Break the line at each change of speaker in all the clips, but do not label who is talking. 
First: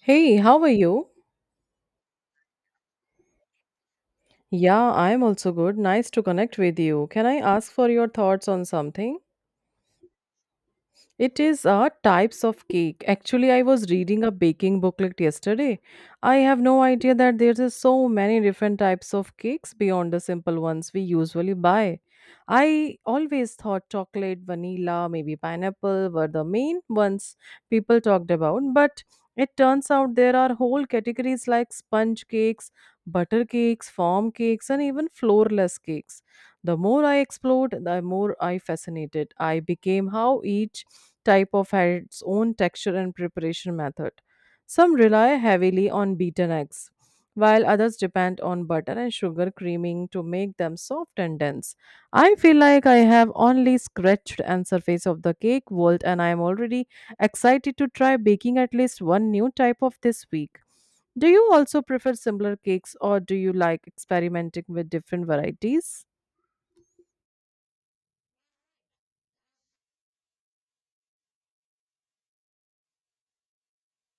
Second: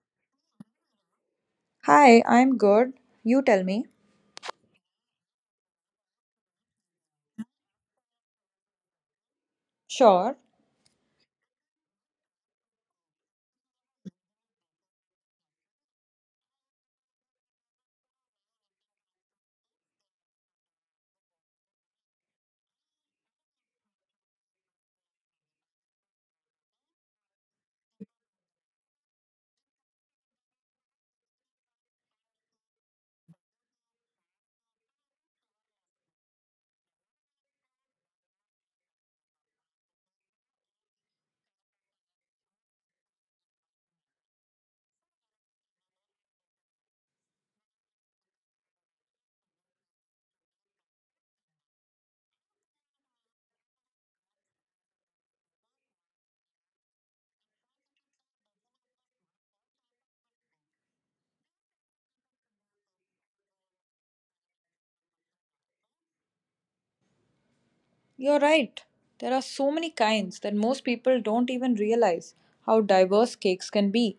Hey, how are you?
Hi, I'm good. You tell me.
Yeah, I'm also good. Nice to connect with you. Can I ask for your thoughts on something?
Sure,
It is types of cake. Actually, I was reading a baking booklet yesterday. I have no idea that there is so many different types of cakes beyond the simple ones we usually buy. I always thought chocolate, vanilla, maybe pineapple were the main ones people talked about, but it turns out there are whole categories like sponge cakes, butter cakes, form cakes, and even floorless cakes. The more I explored, the more I fascinated. I became how each type of had its own texture and preparation method. Some rely heavily on beaten eggs, while others depend on butter and sugar creaming to make them soft and dense. I feel like I have only scratched the surface of the cake world and I am already excited to try baking at least one new type of this week. Do you also prefer similar cakes or do you like experimenting with different varieties?
you're right. There are so many kinds that most people don't even realize how diverse cakes can be.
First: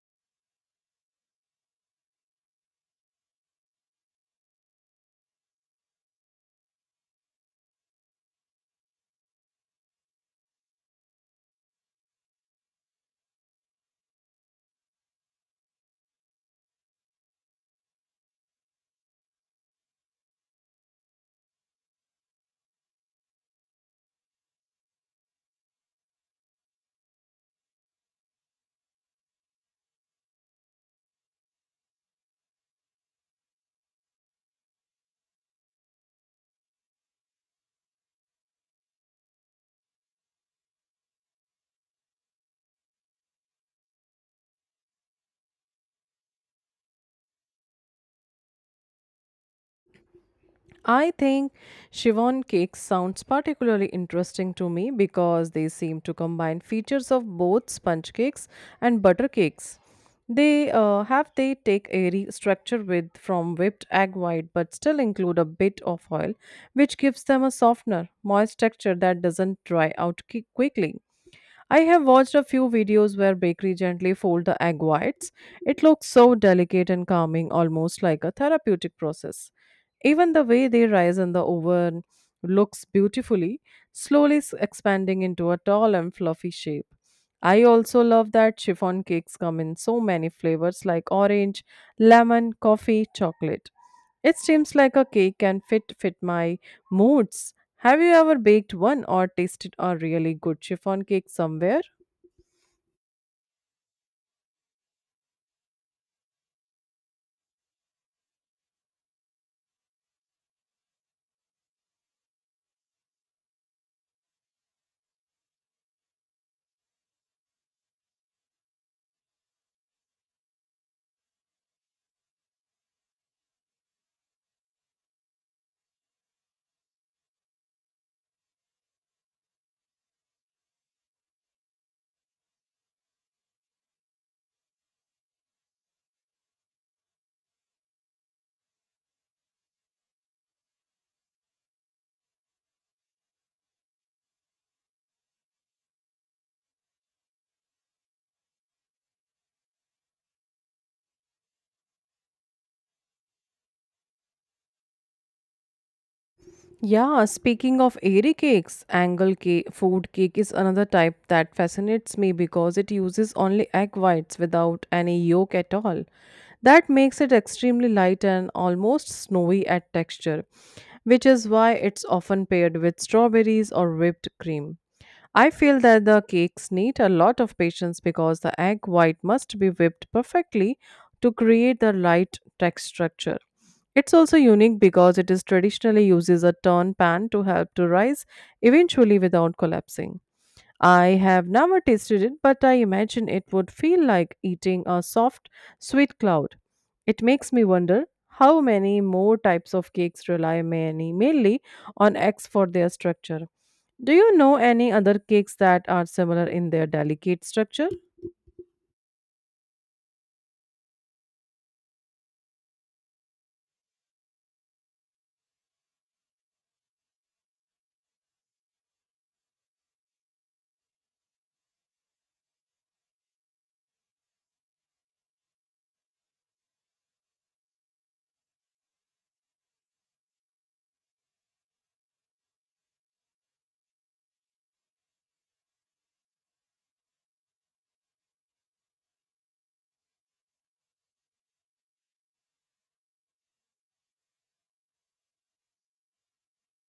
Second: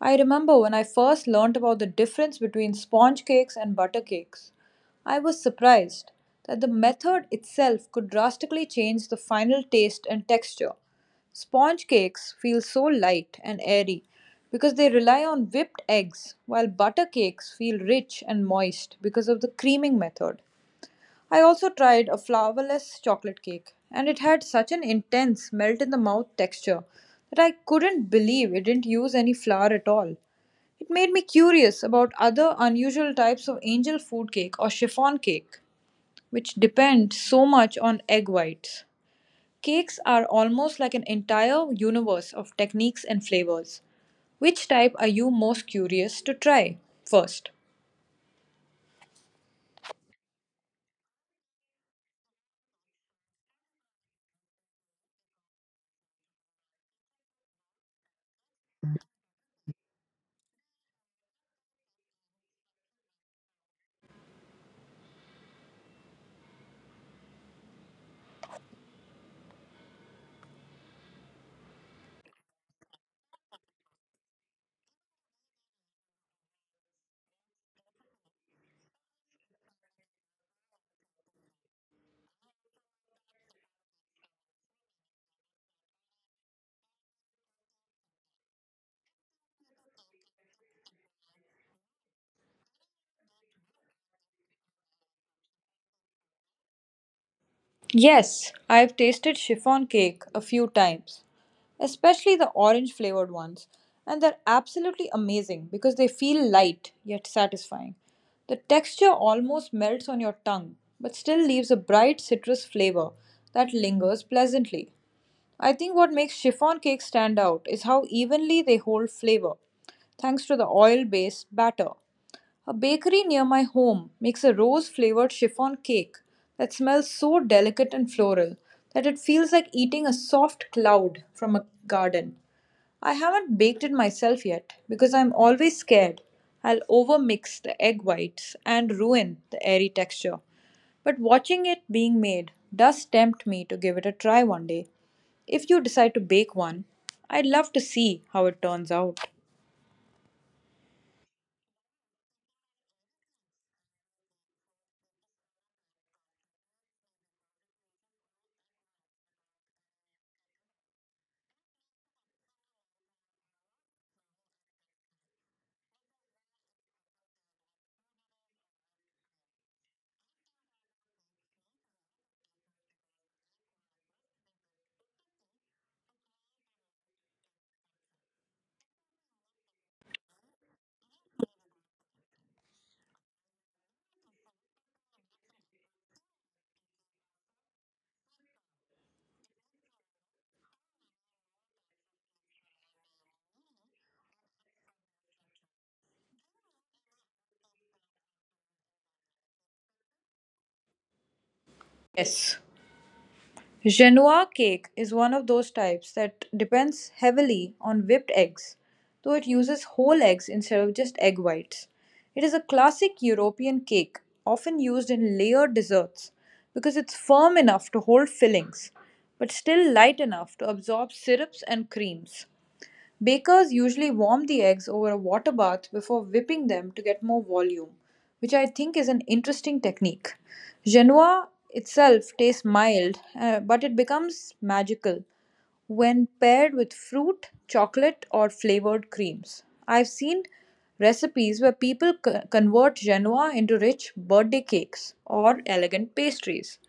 I remember when I first learned about the difference between sponge cakes and butter cakes. I was surprised that the method itself could drastically change the final taste and texture. Sponge cakes feel so light and airy because they rely on whipped eggs, while butter cakes feel rich and moist because of the creaming method. I also tried a flourless chocolate cake, and it had such an intense melt in the mouth texture that I couldn't believe it didn't use any flour at all. It made me curious about other unusual types of angel food cake or chiffon cake, which depend so much on egg whites. Cakes are almost like an entire universe of techniques and flavors. Which type are you most curious to try first?
I think chiffon cakes sounds particularly interesting to me because they seem to combine features of both sponge cakes and butter cakes. They have they take airy structure with from whipped egg white, but still include a bit of oil, which gives them a softener, moist texture that doesn't dry out quickly. I have watched a few videos where bakery gently fold the egg whites. It looks so delicate and calming, almost like a therapeutic process. Even the way they rise in the oven looks beautifully, slowly expanding into a tall and fluffy shape. I also love that chiffon cakes come in so many flavors like orange, lemon, coffee, chocolate. It seems like a cake can fit my moods. Have you ever
Yes,
baked
I've
one or
tasted
tasted
chiffon
a
cake
really
a
good
few
chiffon
times,
cake somewhere?
especially the orange flavored ones, and they're absolutely amazing because they feel light yet satisfying. The texture almost melts on your tongue, but still leaves a bright citrus flavor that lingers pleasantly. I think what makes chiffon cakes stand out is how evenly they hold flavor, thanks to the oil based batter. A bakery near my home makes a rose flavored chiffon cake that smells so delicate and floral that it feels like eating a soft cloud from a garden. I haven't baked it myself yet because I'm always scared I'll overmix the egg whites and ruin the airy texture. But watching it being made does tempt me to give it a try one day. If you decide to bake one, I'd love to see how it turns out.
Yeah, speaking of airy cakes, angle cake, food cake is another type that fascinates me because it uses only egg whites without any yolk at all. That makes it extremely light and almost snowy at texture, which is why it's often paired with strawberries or whipped cream. I feel that the cakes need a lot of patience because the egg white must be whipped perfectly to create the right text structure. It's also unique because it is traditionally uses a turn pan to help to rise eventually without collapsing. I have never tasted it, but I imagine it would feel like eating a soft, sweet cloud. It makes me wonder how many more types of cakes rely many mainly on eggs
Yes.
for their structure. Do you
Genoa
know
cake
any
is
other
one of
cakes
those
that are
types
similar
that
in their
depends
delicate
heavily
structure?
on whipped eggs, though it uses whole eggs instead of just egg whites. It is a classic European cake, often used in layered desserts because it's firm enough to hold fillings, but still light enough to absorb syrups and creams. Bakers usually warm the eggs over a water bath before whipping them to get more volume, which I think is an interesting technique. Genoa itself tastes mild, but it becomes magical when paired with fruit, chocolate, or flavored creams. I've seen recipes where convert Genoa into rich birthday cakes or elegant pastries.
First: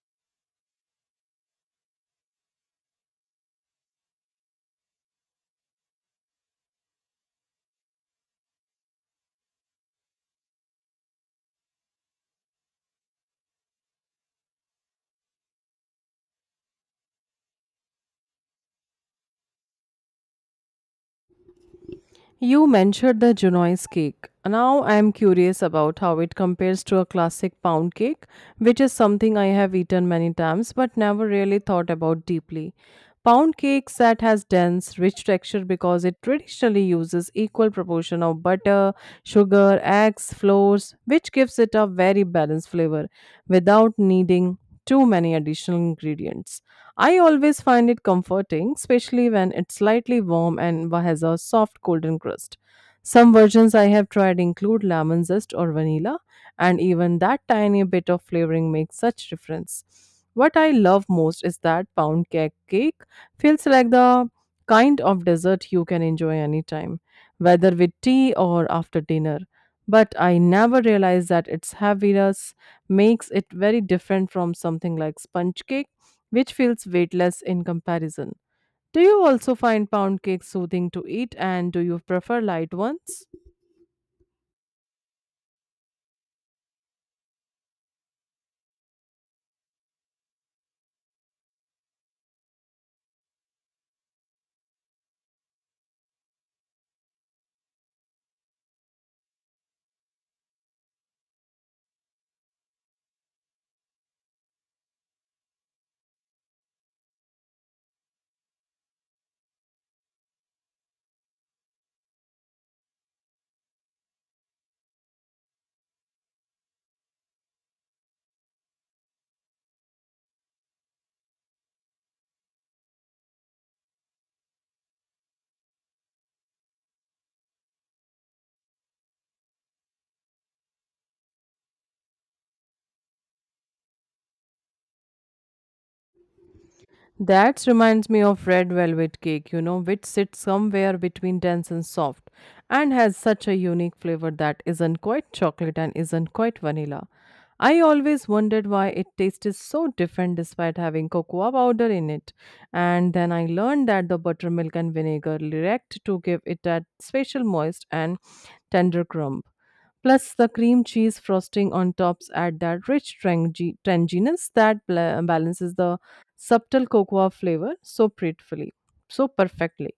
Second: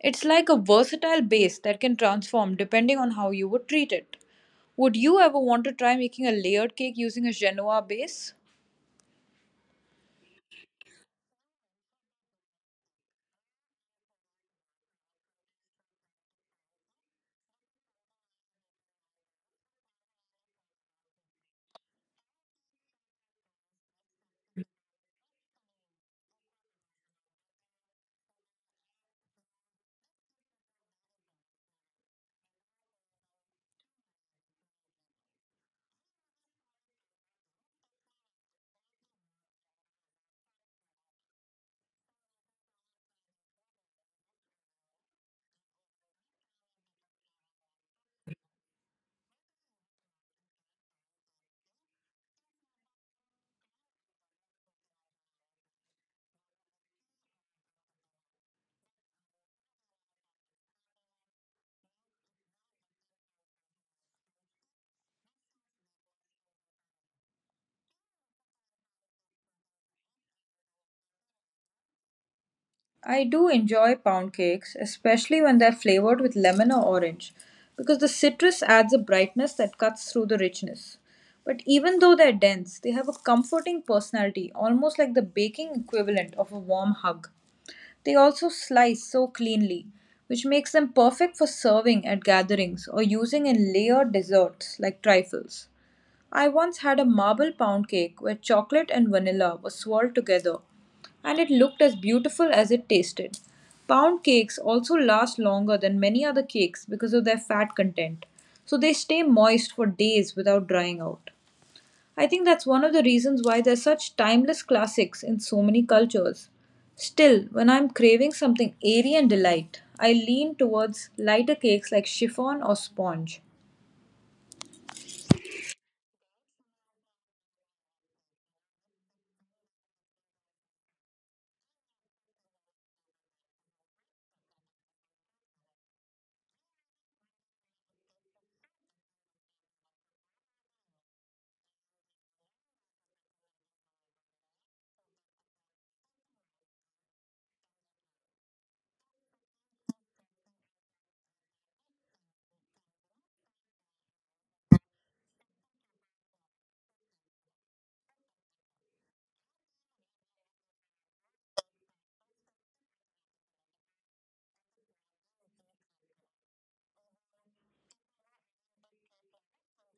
It's like a versatile base that can transform depending on how you would treat it. Would you ever want to try making a layered cake using a Genoa base?
You mentioned the Junoise cake. Now I am curious about how it compares to a classic pound cake, which is something I have eaten many times but never really thought about deeply. Pound cake that has dense, rich texture because it traditionally uses equal proportion of butter, sugar, eggs, flours, which gives it a very balanced flavor without needing too many additional ingredients. I always find it comforting, especially when it's slightly warm and has a soft golden crust. Some versions I have tried include lemon zest or vanilla, and even that tiny bit of flavoring makes such difference. What I love most is that pound cake feels like the kind of dessert you can enjoy anytime, whether with tea or after dinner. But I never realized that its heaviness
I
makes it
do
very
enjoy
different
pound
from
cakes,
something like
especially when
sponge
they're
cake
flavored with
which
lemon
feels
or orange,
weightless in
because the
comparison.
citrus adds a
Do you
brightness
also
that
find
cuts
pound
through the
cakes soothing
richness.
to eat
But
and do you
even though they're
prefer light
dense, they have a
ones?
comforting personality, almost like the baking equivalent of a warm hug. They also slice so cleanly, which makes them perfect for serving at gatherings or using in layered desserts like trifles. I once had a marble pound cake where chocolate and vanilla were swirled together, and it looked as beautiful as it tasted. Pound cakes also last longer than many other cakes because of their fat content, so they stay moist for days without drying out. I think that's one of the reasons why they're such timeless classics in so many cultures. Still, when I'm craving something airy and delight, I lean towards lighter cakes like chiffon or sponge.
That reminds me of red velvet cake, you know, which sits somewhere between dense and soft and has such a unique flavor that isn't quite chocolate and isn't quite vanilla. I always wondered why it tasted so different despite having cocoa powder in it. And then I learned that the buttermilk and vinegar react to give it that special moist and tender crumb. Plus, the cream cheese frosting on tops add that rich tanginess that balances the subtle cocoa flavor so perfectly.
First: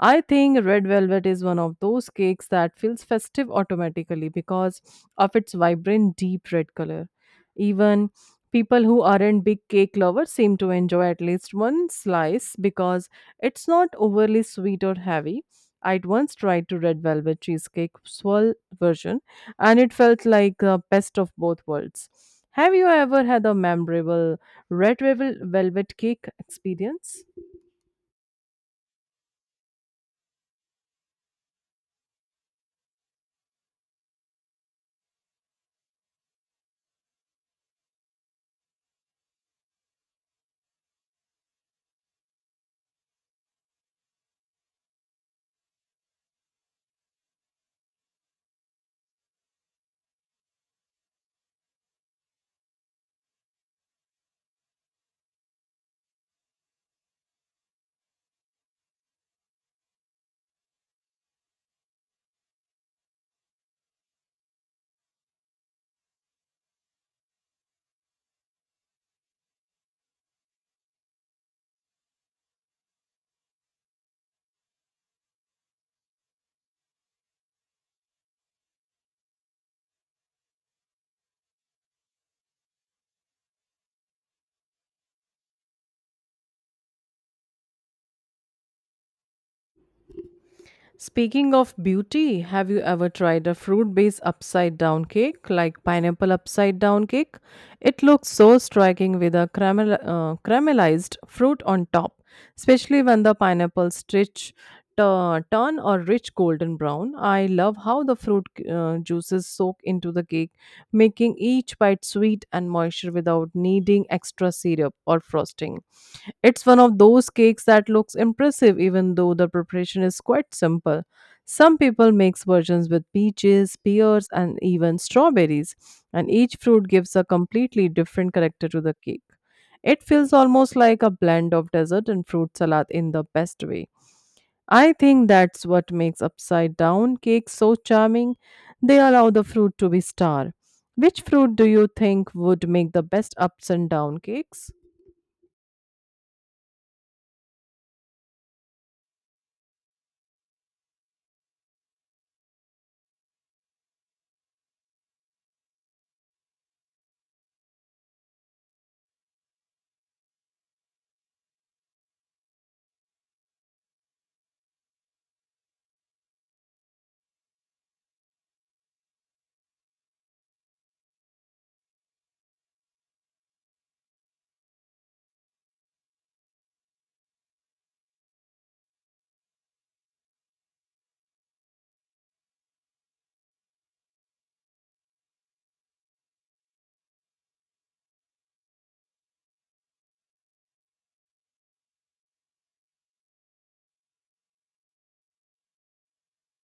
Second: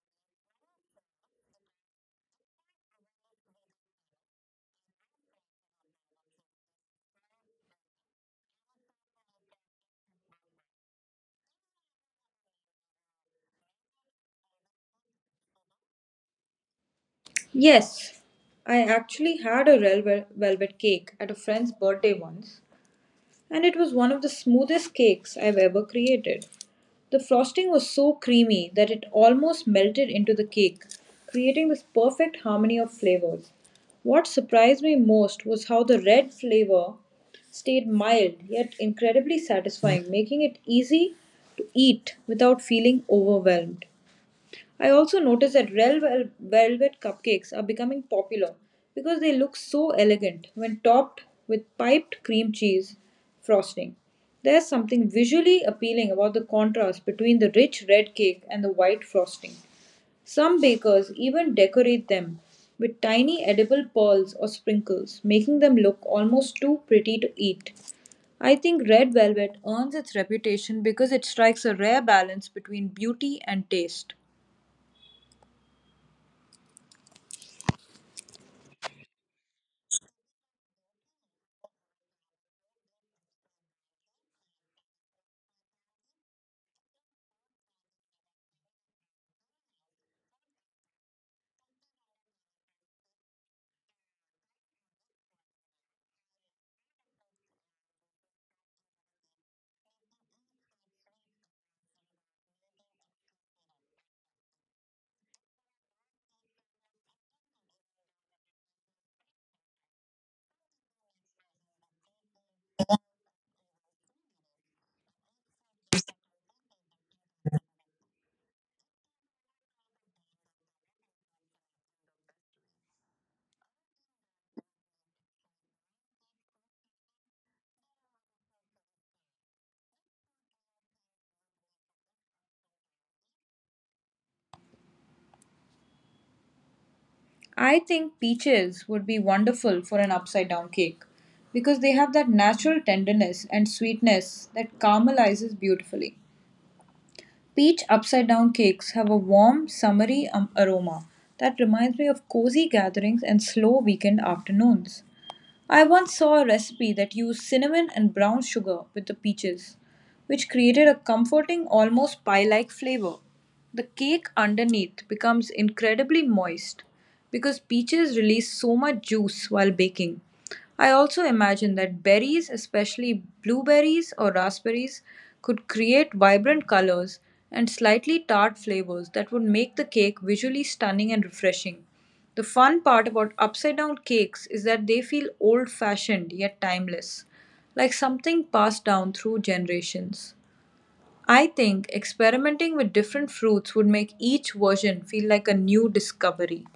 I think red velvet is one of those cakes that feels festive automatically because of its vibrant deep red color. Even people who aren't big cake lovers seem to enjoy at least one slice because it's not overly sweet or heavy. I'd once tried to red velvet cheesecake
Yes,
swirl
I
version
actually had
and
a
it felt like
velvet
the
cake
best of
at a
both
friend's
worlds.
birthday once,
Have you ever had a
and it was one of the
memorable
smoothest
red
cakes
velvet
I've ever
Cake
created. The
experience?
frosting was so creamy that it almost melted into the cake, creating this perfect harmony of flavors. What surprised me most was how the red flavor stayed mild yet incredibly satisfying, making it easy to eat without feeling overwhelmed. I also noticed that velvet cupcakes are becoming popular because they look so elegant when topped with piped cream cheese frosting. There's something visually appealing about the contrast between the rich red cake and the white frosting. Some bakers even decorate them with tiny edible pearls or sprinkles, making them look almost too pretty to eat. I think red velvet earns its reputation because it strikes a rare balance between beauty and taste.
Speaking of beauty, have you ever tried a fruit based upside down cake like pineapple upside down cake? It looks so striking with a caramelized fruit on top, especially when the pineapple stitch turn a rich golden brown. I love how the fruit juices soak into the cake, making each bite sweet and moisture without needing extra syrup or frosting. It's one of those cakes that looks impressive even though the preparation is quite simple. Some people make versions with peaches, pears, and even strawberries, and each fruit gives a completely different character to the cake. It feels almost like a blend of dessert and fruit salad in the best way. I think that's what makes upside down cakes so
I think
charming.
peaches
They
would be
allow the fruit
wonderful
to
for
be
an upside
star.
down cake
Which fruit do
because
you
they have that
think would
natural
make the best
tenderness and
ups and down
sweetness
cakes?
that caramelizes beautifully. Peach upside down cakes have a warm, summery aroma that reminds me of cozy gatherings and slow weekend afternoons. I once saw a recipe that used cinnamon and brown sugar with the peaches, which created a comforting, almost pie like flavor. The cake underneath becomes incredibly moist because peaches release so much juice while baking. I also imagine that berries, especially blueberries or raspberries, could create vibrant colors and slightly tart flavors that would make the cake visually stunning and refreshing. The fun part about upside down cakes is that they feel old fashioned yet timeless, like something passed down through generations. I think experimenting with different fruits would make each version feel like a new discovery.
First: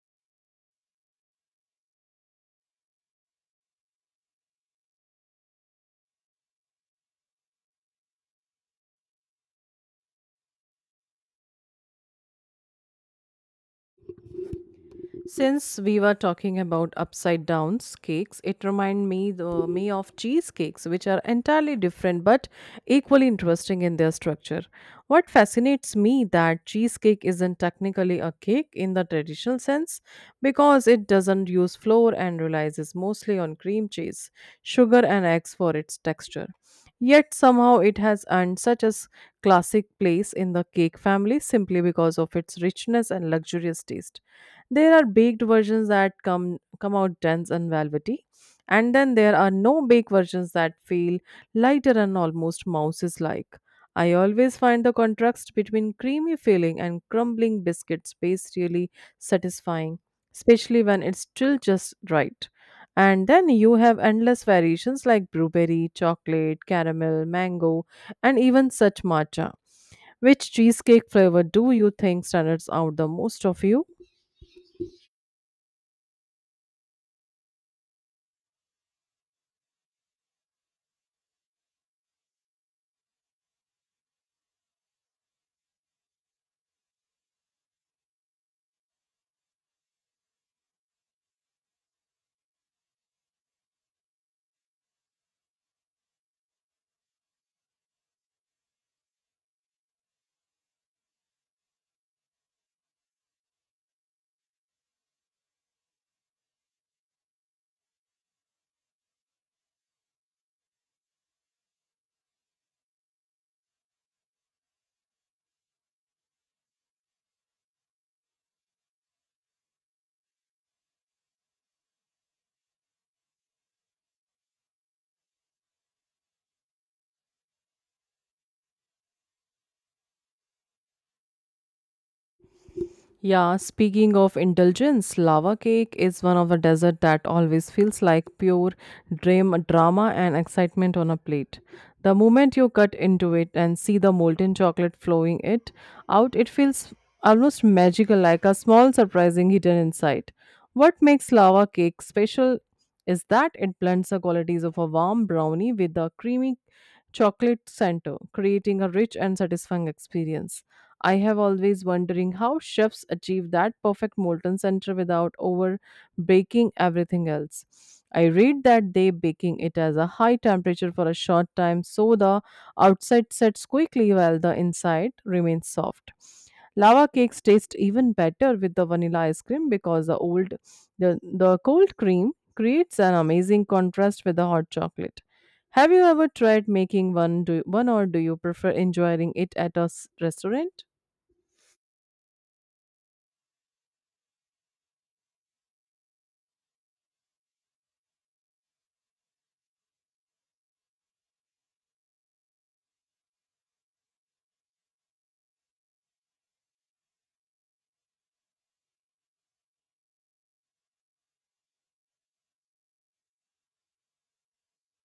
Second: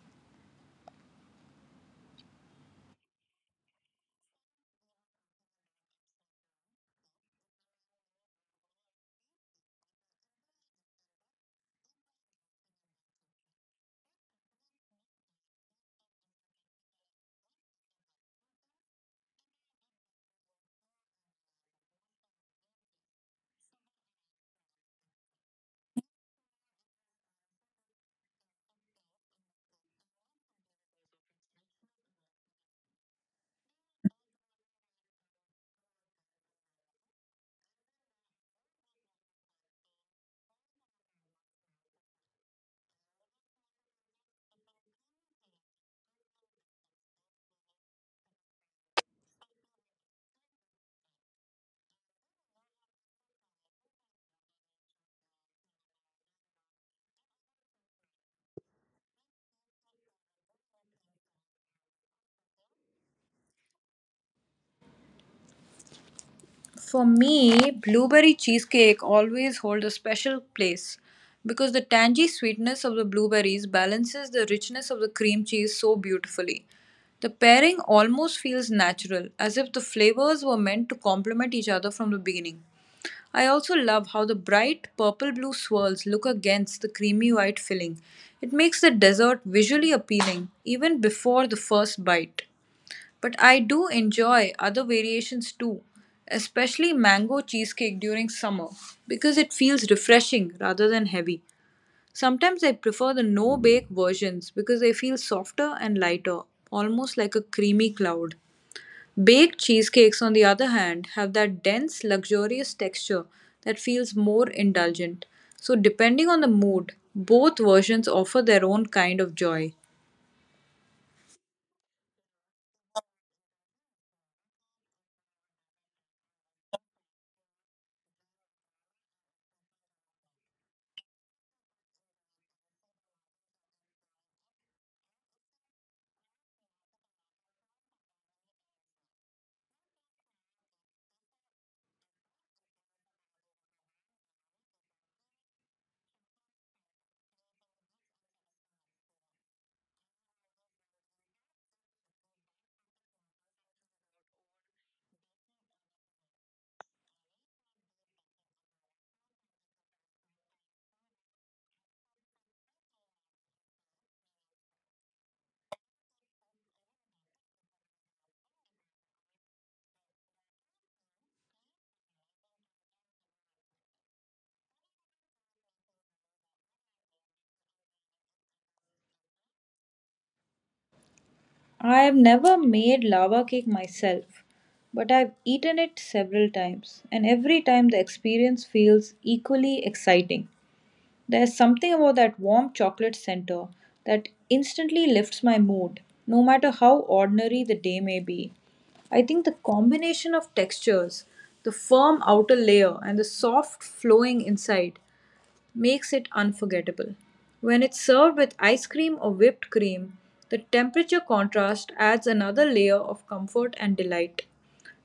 Since we were talking about upside downs cakes, it remind me the me of cheesecakes, which are entirely different but equally interesting in their structure. What fascinates me that cheesecake isn't technically a cake in the traditional sense because it doesn't use flour and relies mostly on cream cheese, sugar, and eggs for its texture. Yet somehow it has earned such a classic place in the cake family simply because of its richness and luxurious taste. There are baked versions that come out dense and velvety, and then there are no bake versions that feel lighter and almost mouses like. I always find the contrast between creamy filling and crumbling biscuit space really satisfying, especially when it's still just right. And then you have endless variations like blueberry, chocolate,
For
caramel,
me,
mango,
blueberry
and even such
cheesecake
matcha.
always holds a special
Which
place
cheesecake flavor do
because the
you think
tangy
stands
sweetness
out
of the
the most of
blueberries
you?
balances the richness of the cream cheese so beautifully. The pairing almost feels natural, as if the flavors were meant to complement each other from the beginning. I also love how the bright purple blue swirls look against the creamy white filling. It makes the dessert visually appealing even before the first bite. But I do enjoy other variations too, especially mango cheesecake during summer because it feels refreshing rather than heavy. Sometimes I prefer the no bake versions because they feel softer and lighter, almost like a creamy cloud. Baked cheesecakes, on the other hand, have that dense, luxurious texture that feels more indulgent. So, depending on the mood, both versions offer their own kind of joy.
Yeah, speaking of indulgence, lava cake is one of the dessert that always feels like pure dream drama and excitement on a plate. The moment you cut into it and see the molten chocolate flowing it out, it feels almost magical, like a small surprising hidden inside. What makes lava cake special is that it blends the qualities of a warm brownie with a creamy chocolate center, creating a rich and satisfying experience. I have always wondering how chefs achieve that perfect molten center without over baking everything else. I read that they baking it as a high temperature for a short time so the outside sets quickly while the inside remains soft. Lava cakes taste even better with the vanilla ice cream because the cold
I've
cream
never
creates
made
an
lava
amazing
cake
contrast with
myself,
the hot
but
chocolate.
I've eaten
Have
it
you ever
several
tried
times,
making
and every
one
time the
or do you
experience
prefer
feels
enjoying it at
equally
a
exciting.
restaurant?
There's something about that warm chocolate center that instantly lifts my mood, no matter how ordinary the day may be. I think the combination of textures, the firm outer layer, and the soft flowing inside makes it unforgettable. When it's served with ice cream or whipped cream, the temperature contrast adds another layer of comfort and delight.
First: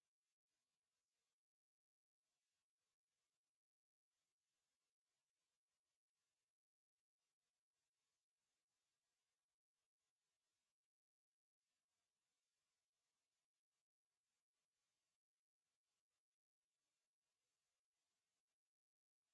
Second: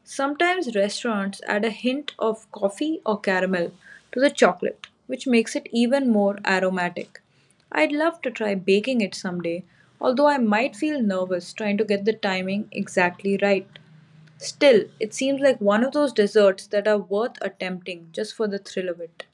Sometimes restaurants add a hint of coffee or caramel to the chocolate, which makes it even more aromatic. I'd love to try baking it someday, although I might feel nervous trying to get the timing exactly right. Still, it seems like one of those desserts that are worth attempting just for the thrill of it.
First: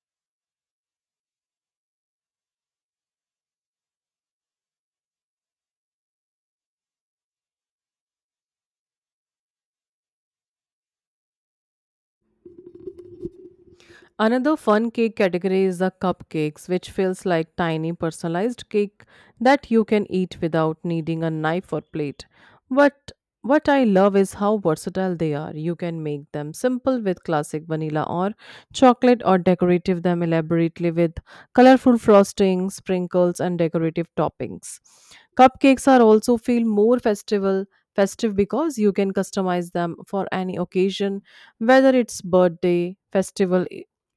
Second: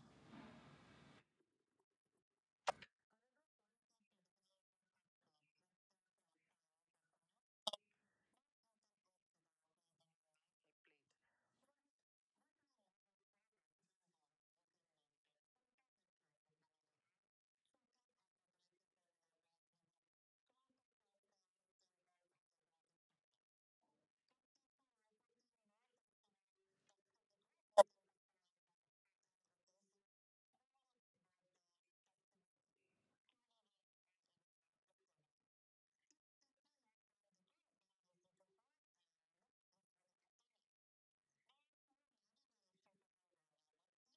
Another fun cake category is the cupcakes, which feels like tiny personalized cake that you can eat without needing a knife or plate. But what I love is how versatile they are. You can make them simple with classic vanilla or chocolate or decorative them elaborately with colorful frosting, sprinkles and decorative toppings. Cupcakes are also feel more festival festive because you can customize them for any occasion whether it's birthday festival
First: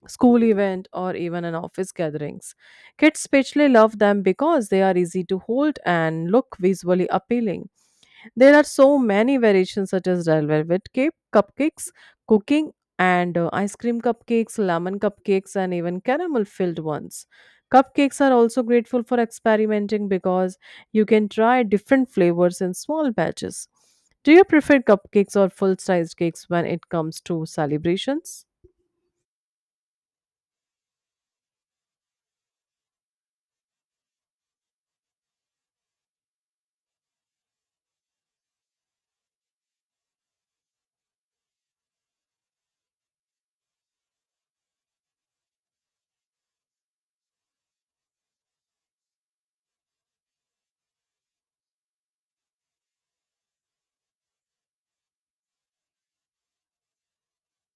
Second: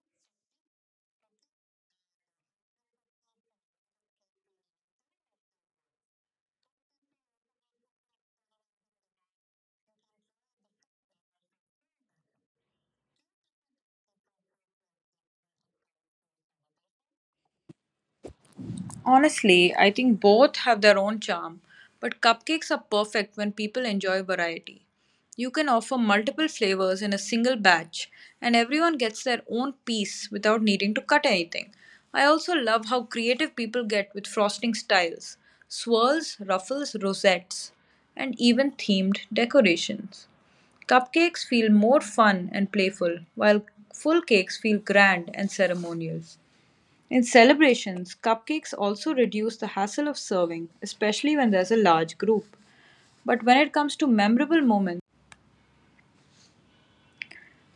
school event or even an office gatherings. Kids especially love them because they are easy to hold and look visually appealing. There are so many variations such as red velvet cake, cupcakes, cooking and ice cream cupcakes, lemon cupcakes and even caramel filled ones. Cupcakes are also grateful for
Honestly, I
experimenting
think
because
both have their
you
own
can
charm,
try different
but
flavors
cupcakes
in
are
small
perfect when
batches.
people enjoy
Do you prefer
variety.
cupcakes or
You can
full
offer
sized cakes
multiple
when it
flavors in a
comes to
single batch,
celebrations?
and everyone gets their own piece without needing to cut anything. I also love how creative people get with frosting styles swirls, ruffles, rosettes, and even themed decorations. Cupcakes feel more fun and playful, while full cakes feel grand and ceremonial. In celebrations, cupcakes also reduce the hassle of serving, especially when there's a large group. But when it comes to memorable moments,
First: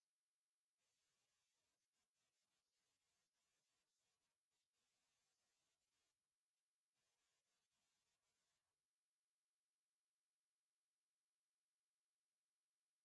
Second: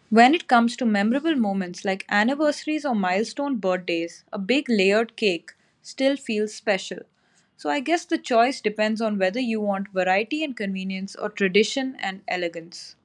When it comes to memorable moments like anniversaries or milestone birthdays, a big layered cake still feels special. So I guess the choice depends on whether you want variety and convenience or tradition and elegance.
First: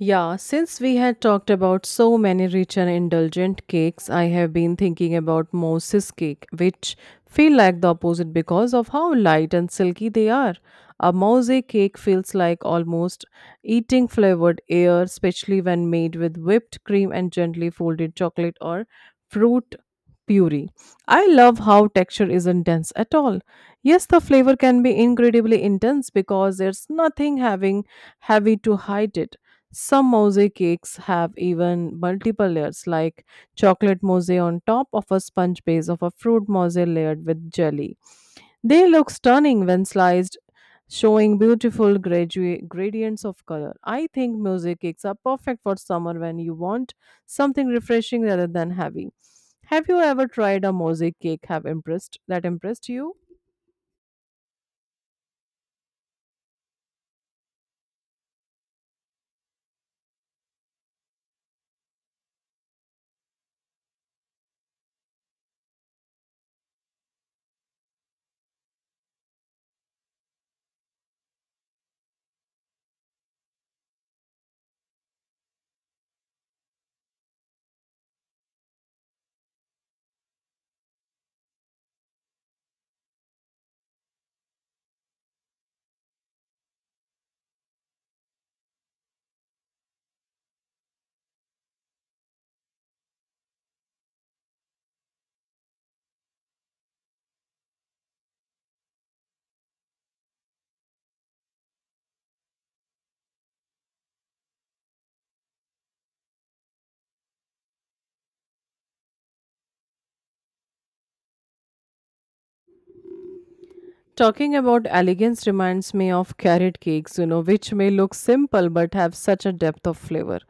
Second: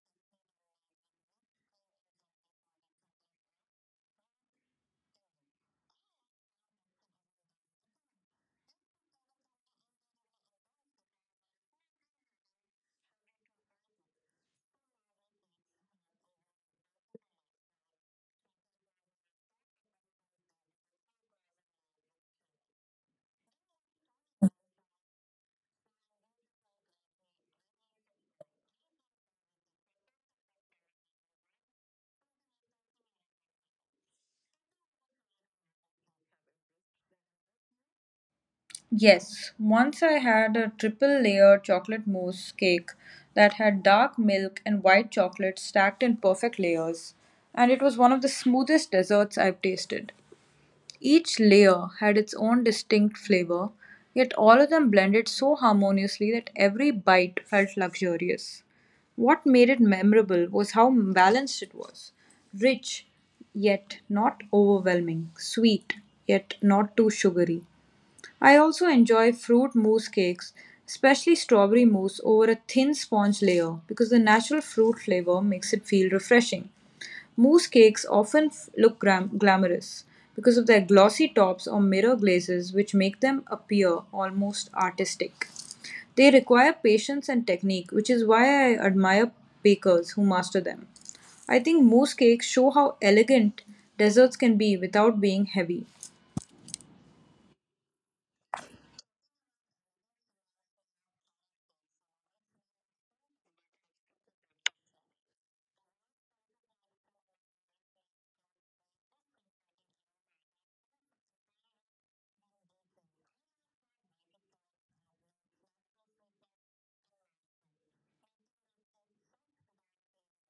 Yeah, since we had talked about so many rich and indulgent cakes, I have been thinking about Moses cake, which feel like the opposite because of how light and silky they are. A mosaic cake feels like almost eating flavored air, especially when made with whipped cream and gently folded chocolate or fruit puree. I love how texture isn't dense at all. Yes, the flavor can be incredibly intense because there's nothing having heavy to hide it. Some mousse cakes have even multiple layers, like chocolate mousse on top of a sponge base of a fruit mousse layered with jelly. They look
Yes,
stunning when
once I
sliced,
had a triple
showing
layer
beautiful
chocolate mousse cake
gradients of
that
color.
had
I
dark
think
milk
music
and
cakes
white
are
chocolate
perfect for
stacked
summer
in
when you
perfect
want
layers,
something
and it was one of
refreshing
the
rather than
smoothest
heavy.
desserts I've
Have you
tasted.
ever tried a mosaic
Each
cake have
layer
impressed
had its
that
own
impressed you?
distinct flavor, yet all of them blended so harmoniously that every bite felt luxurious. What made it memorable was how balanced it was rich, yet not overwhelming, sweet, yet not too sugary, I also enjoy fruit mousse cakes, especially strawberry mousse over a thin sponge layer because the natural fruit flavor makes it feel refreshing. Mousse cakes often glamorous because of their glossy tops or mirror glazes, which make them appear almost artistic. They require patience and technique, which is why I admire bakers who master them. I think mousse cakes show how elegant desserts can be without being heavy.
Talking about elegance reminds me of carrot cakes, you know, which may look simple but have such a depth of flavor.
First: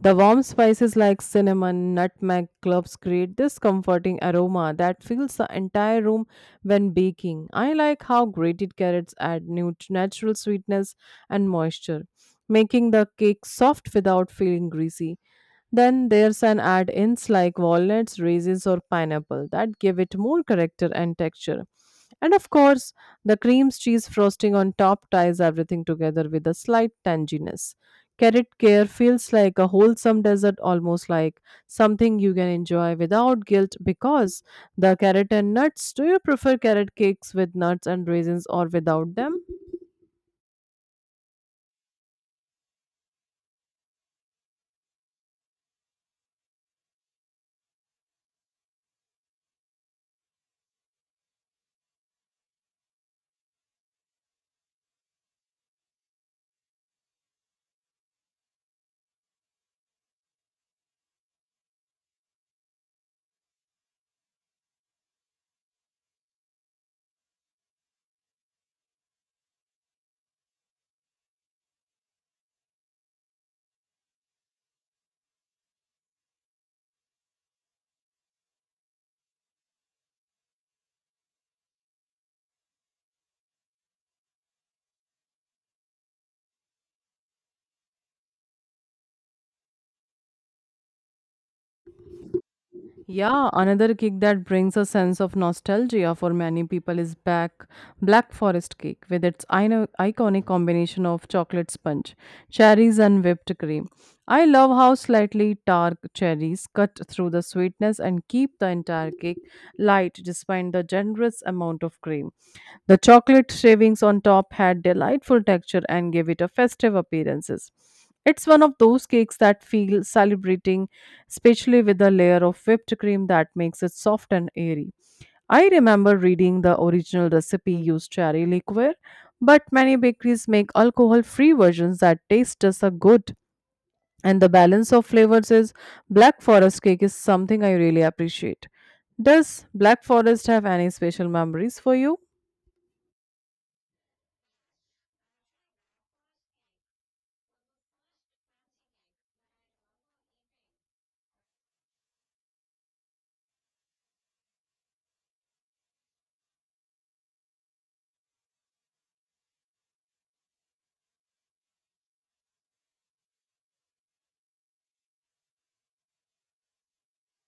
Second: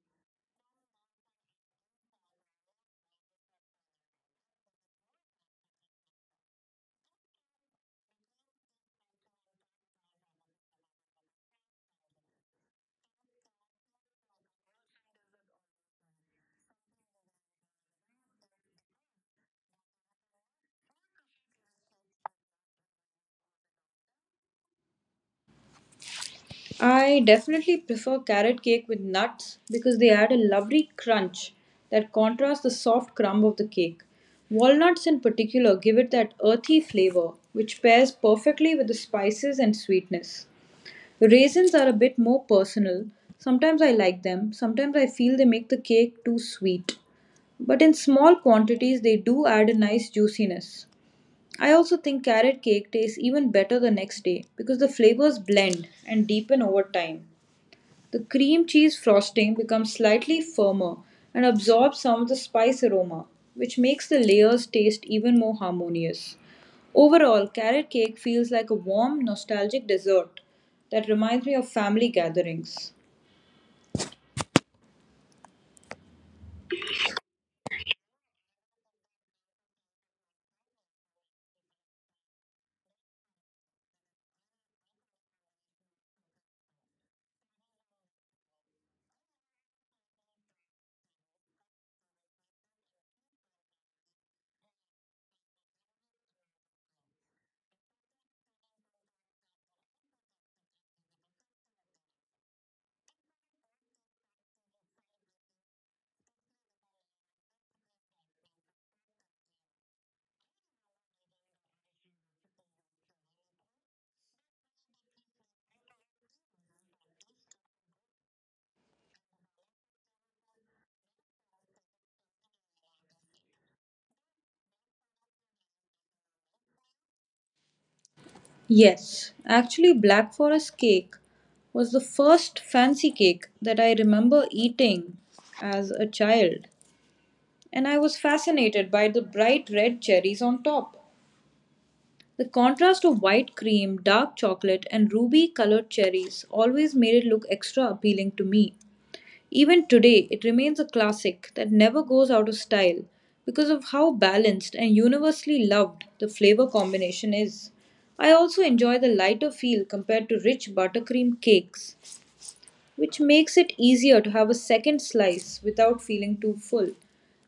The warm spices like cinnamon, nutmeg, cloves create this comforting aroma that fills the entire room when baking. I like how grated carrots add natural sweetness and moisture, making the cake soft without feeling greasy. Then there's an add-ins like walnuts, raisins, or pineapple that give it more character and texture. And of course, the cream cheese frosting on top ties everything together with a slight
I
tanginess.
definitely prefer
Carrot
carrot
care
cake with
feels like
nuts
a
because they
wholesome
add a
dessert,
lovely
almost like
crunch that
something you can
contrasts the
enjoy
soft crumb
without
of the
guilt
cake.
because the
Walnuts, in
carrot and
particular,
nuts.
give
Do
it
you
that
prefer
earthy
carrot cakes
flavor
with
which
nuts and
pairs
raisins or
perfectly with the
without them?
spices and sweetness. Raisins are a bit more personal. Sometimes I like them, sometimes I feel they make the cake too sweet. But in small quantities, they do add a nice juiciness. I also think carrot cake tastes even better the next day because the flavors blend and deepen over time. The cream cheese frosting becomes slightly firmer and absorbs some of the spice aroma, which makes the layers taste even more harmonious. Overall, carrot cake feels like a warm, nostalgic dessert that reminds me of family gatherings.
Yeah, another cake that brings a sense of nostalgia for many people is back Black Forest cake with its iconic combination of chocolate sponge, cherries and whipped cream. I love how slightly dark cherries cut through the sweetness and keep the entire cake light despite the generous amount of cream. The chocolate shavings on top had delightful texture and gave it a festive appearances. It's one of those cakes that feel celebrating, especially with the layer of whipped cream that makes it soft and airy. I remember reading the original recipe used cherry liqueur,
Yes,
but
actually,
many
Black
bakeries make
Forest cake
alcohol-free
was
versions
the
that taste
first
just as
fancy
good.
cake that I
And
remember
the balance of
eating
flavors is,
as a
Black
child,
Forest cake is something I
and I
really
was
appreciate.
fascinated by the
Does
bright
Black
red cherries
Forest have
on
any
top.
special memories for you?
The contrast of white cream, dark chocolate, and ruby colored cherries always made it look extra appealing to me. Even today, it remains a classic that never goes out of style because of how balanced and universally loved the flavor combination is. I also enjoy the lighter feel compared to rich buttercream cakes which makes it easier to have a second slice without feeling too full.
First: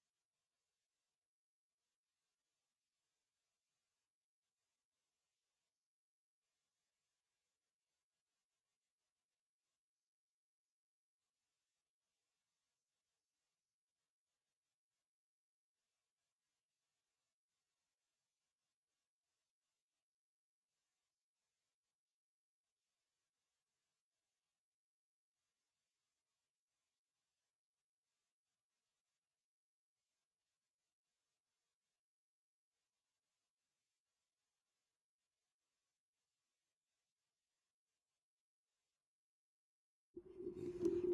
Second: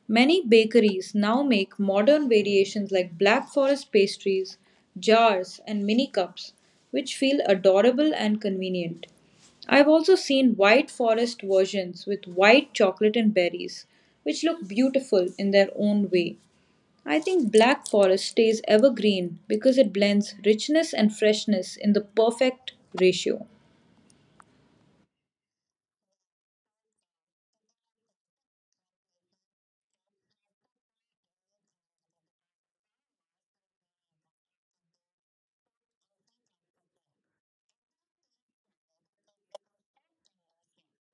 Many bakeries now make modern variations like black forest pastries, jars, and mini cups, which feel adorable and convenient. I've also seen white forest versions with white chocolate and berries, which look beautiful in their own way. I think black forest stays evergreen because it blends richness and freshness in the perfect ratio.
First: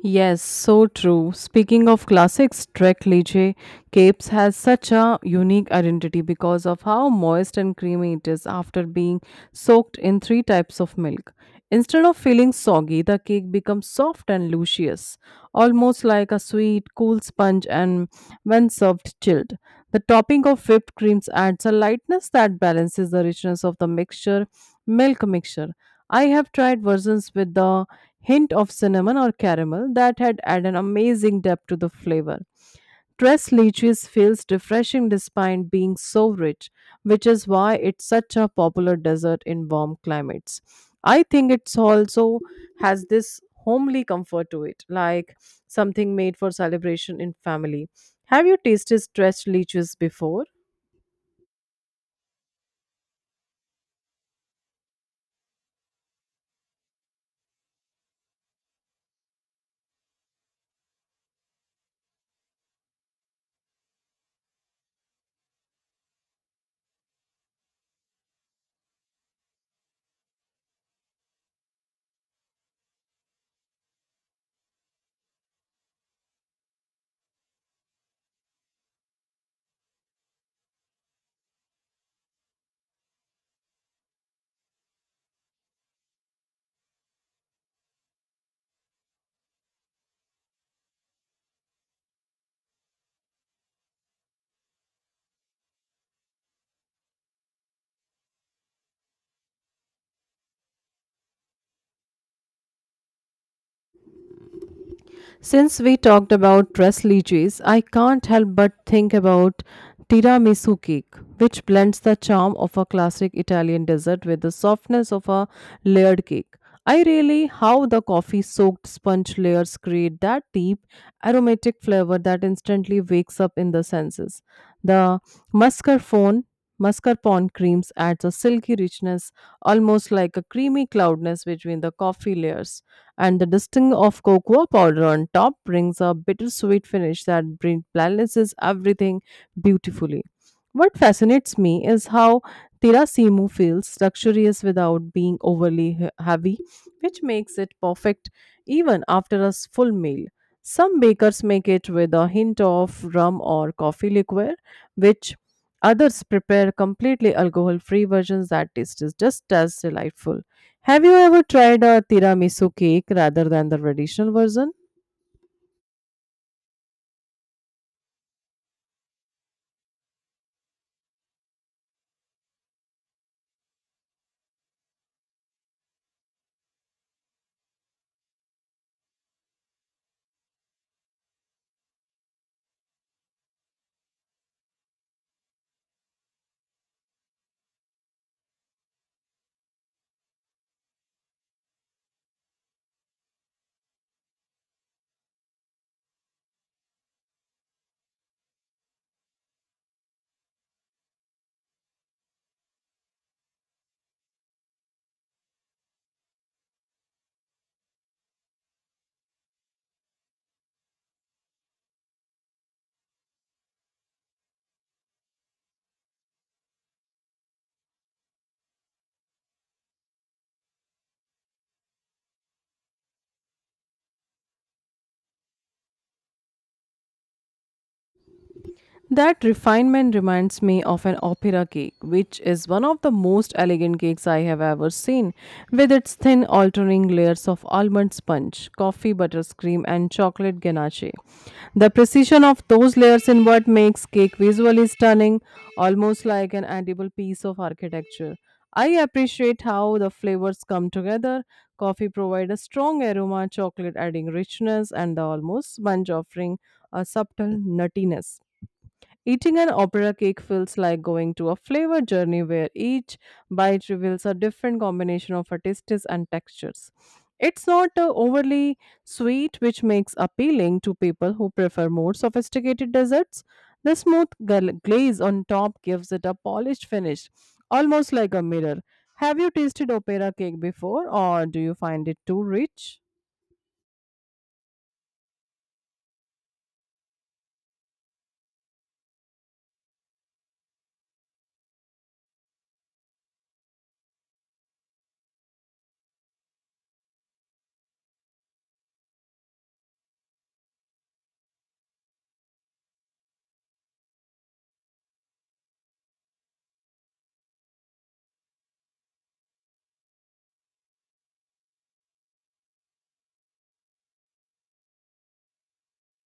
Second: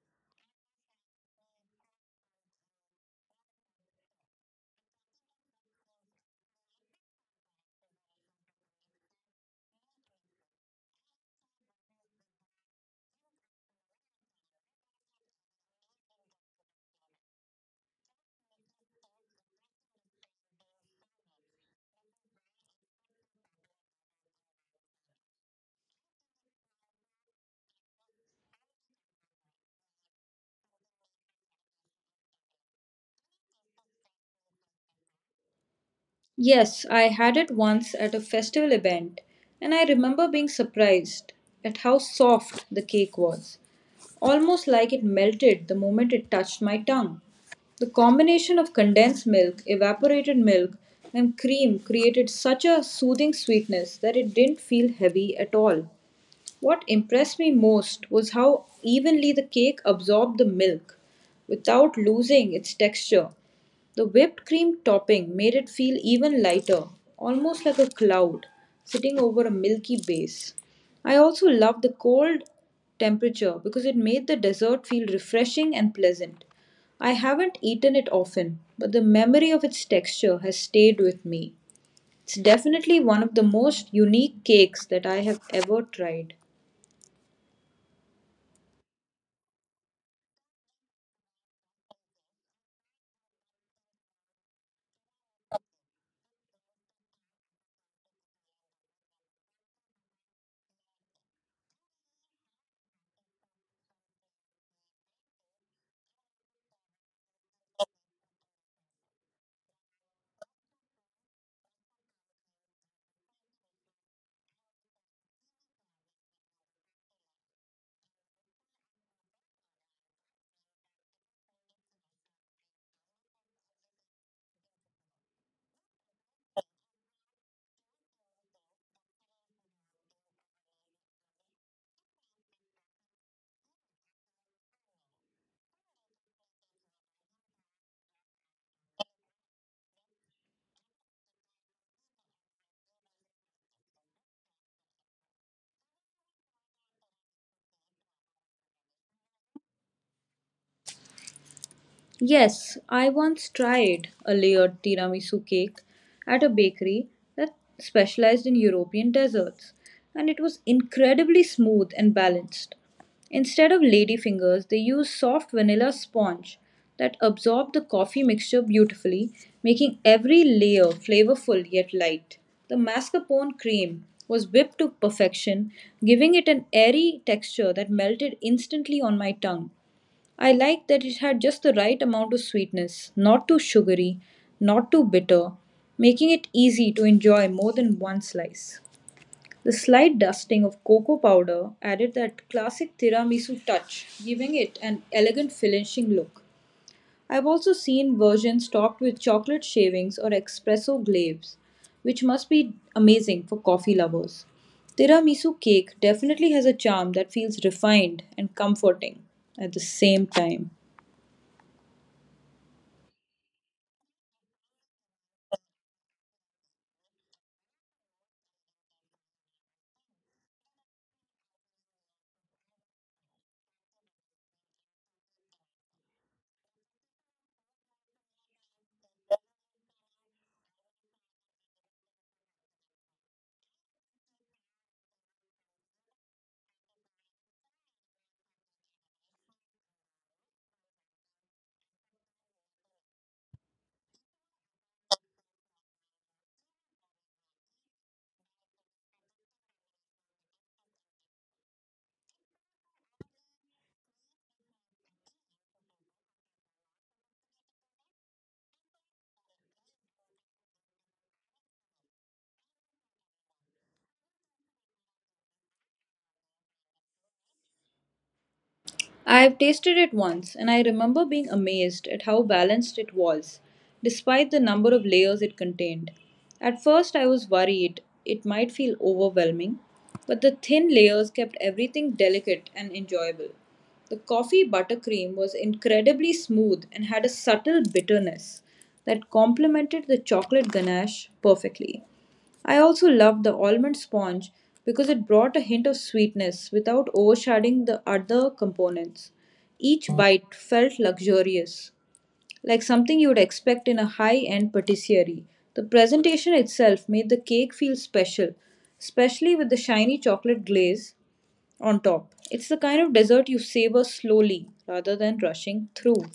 Yes, so true. Speaking of classics, Trek Liche Capes has such a unique identity because of how moist and creamy it is after being soaked in three types of milk. Instead of feeling soggy, the cake becomes soft and luscious, almost like a sweet, cool sponge, and when served chilled. The topping of whipped creams adds a lightness that balances the richness of the mixture, milk mixture. I have tried versions with the hint of cinnamon or caramel that had added an amazing depth to the flavor. Dressed leches feels refreshing despite being so rich,
Yes, I
which
had
is
it
why
once
it's
at a
such a
festival
popular
event,
dessert in
and I
warm
remember being
climates. I
surprised
think it's
at how
also
soft the
has
cake
this
was,
homely comfort to
almost
it,
like it
like
melted the moment
something
it
made for
touched my
celebration
tongue.
in family.
The
Have
combination
you
of
tasted
condensed
stressed
milk,
leches
evaporated
before?
milk, and cream created such a soothing sweetness that it didn't feel heavy at all. What impressed me most was how evenly the cake absorbed the milk without losing its texture. The whipped cream topping made it feel even lighter, almost like a cloud sitting over a milky base. I also loved the cold temperature because it made the dessert feel refreshing and pleasant. I haven't eaten it often, but the memory of its texture has stayed with me. It's definitely one of the most unique cakes that I have ever tried.
Since we talked about dress lychees, I can't help but think about tiramisu cake, which blends the charm of a classic Italian dessert with the softness of a layered cake. I really how the coffee soaked sponge layers create that deep aromatic flavor that instantly wakes up in the senses. The mascarpone mascarpone creams adds a silky richness almost like a creamy cloudness between the coffee layers. And the dusting of cocoa powder on top brings a bittersweet finish that balances everything beautifully. What fascinates me is how Tirasimu feels luxurious without being overly heavy, which makes it perfect even after a full meal. Some bakers make it with a hint
Yes,
of
I
rum
once
or coffee
tried a
liqueur,
layered
which
tiramisu cake
others
at a
prepare
bakery
completely
that
alcohol free
specialized
versions
in
that taste
European
is just
desserts,
as
and it
delightful.
was
Have you ever
incredibly
tried
smooth
a
and
tiramisu
balanced.
cake rather than
Instead
the
of
traditional
ladyfingers,
version?
they used soft vanilla sponge that absorbed the coffee mixture beautifully, making every layer flavorful yet light. The mascarpone cream was whipped to perfection, giving it an airy texture that melted instantly on my tongue. I liked that it had just the right amount of sweetness, not too sugary, not too bitter, making it easy to enjoy more than one slice. The slight dusting of cocoa powder added that classic tiramisu touch, giving it an elegant finishing look. I've also seen versions topped with chocolate shavings or espresso glaze, which must be amazing for coffee lovers. Tiramisu cake definitely has a charm that feels refined and comforting at the same time.
That refinement reminds me of an opera cake, which is one of the most elegant cakes I have ever seen, with its thin alternating layers of almond sponge, coffee butterscream, and chocolate ganache. The precision of those layers in what makes cake visually stunning, almost like an edible piece of architecture. I appreciate how the flavors come together. Coffee provides a strong aroma, chocolate adding richness, and the almost sponge offering a subtle nuttiness. Eating an opera cake feels like going to a flavor journey where each bite reveals a different combination of tastes and textures. It's not overly
I've
sweet, which
tasted
makes
it once and
appealing
I
to
remember
people who
being
prefer
amazed
more
at how
sophisticated
balanced it
desserts.
was,
The smooth
despite the number of
glaze
layers
on
it
top gives
contained.
it a
At
polished
first, I
finish,
was worried
almost like a
it might
mirror.
feel
Have you
overwhelming,
tasted opera
but the
cake
thin
before,
layers
or
kept
do you find
everything
it too
delicate and
rich?
enjoyable. The coffee buttercream was incredibly smooth and had a subtle bitterness that complemented the chocolate ganache perfectly. I also loved the almond sponge because it brought a hint of sweetness without overshadowing the other components. Each bite felt luxurious, like something you would expect in a high end patisserie. The presentation itself made the cake feel special, especially with the shiny chocolate glaze on top. It's the kind of dessert you savor slowly rather than rushing through.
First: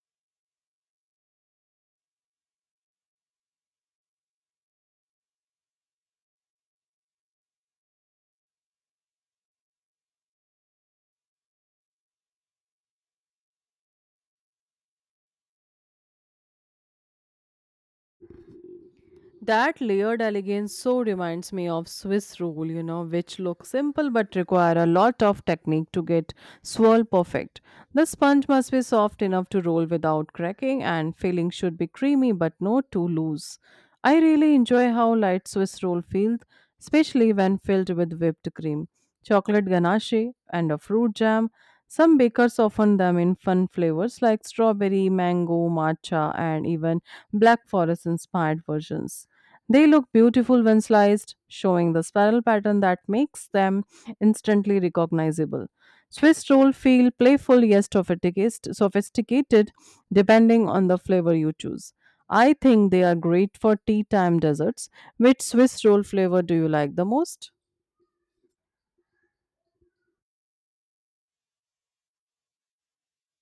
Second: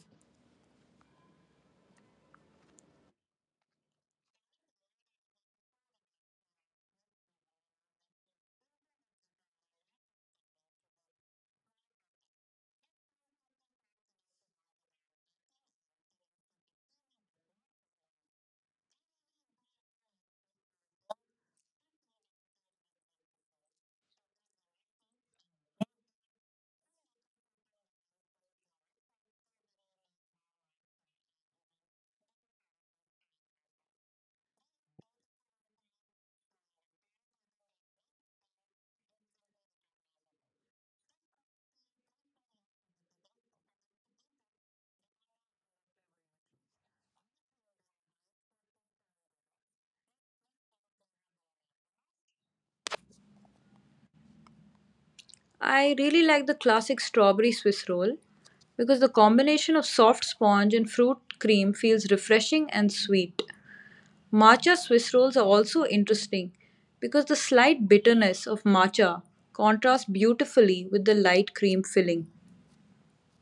That layered elegance so reminds me of Swiss roll, you know, which look simple but require a lot of technique to get swirl perfect. The sponge must be soft enough to roll without cracking, and filling should be creamy but not too loose. I really enjoy how light Swiss roll feels, especially when filled with whipped cream, chocolate ganache, and a fruit jam. Some bakers often them in fun flavors like strawberry, mango, matcha, and even Black Forest inspired versions. They look beautiful when sliced, showing the spiral pattern that makes them instantly recognizable.
I really like
Swiss
the
roll
classic
feel
strawberry
playful yet
Swiss roll because the
sophisticated
combination of soft
depending
sponge
on
and
the
fruit
flavor you
cream
choose.
feels
I
refreshing
think
and
they are
sweet.
great for tea time
Matcha
desserts.
Swiss rolls
Which
are
Swiss
also
roll flavor do
interesting
you like the
because the
most?
slight bitterness of matcha contrasts beautifully with the light cream filling.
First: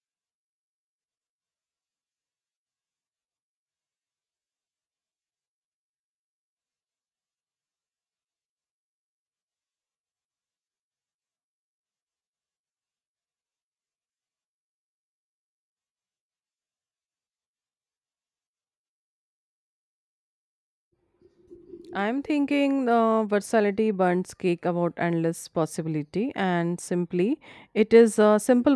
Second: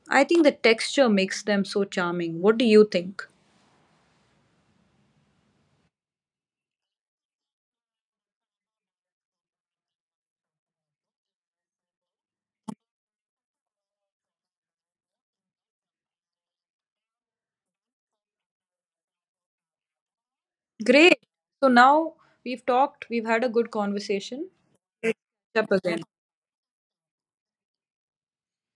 I think the texture makes them so charming. What do you think? Great. So now
I'm thinking the
we've had a good
versatility buns
conversation.
cake about endless
Up again.
possibility and simply it is a simple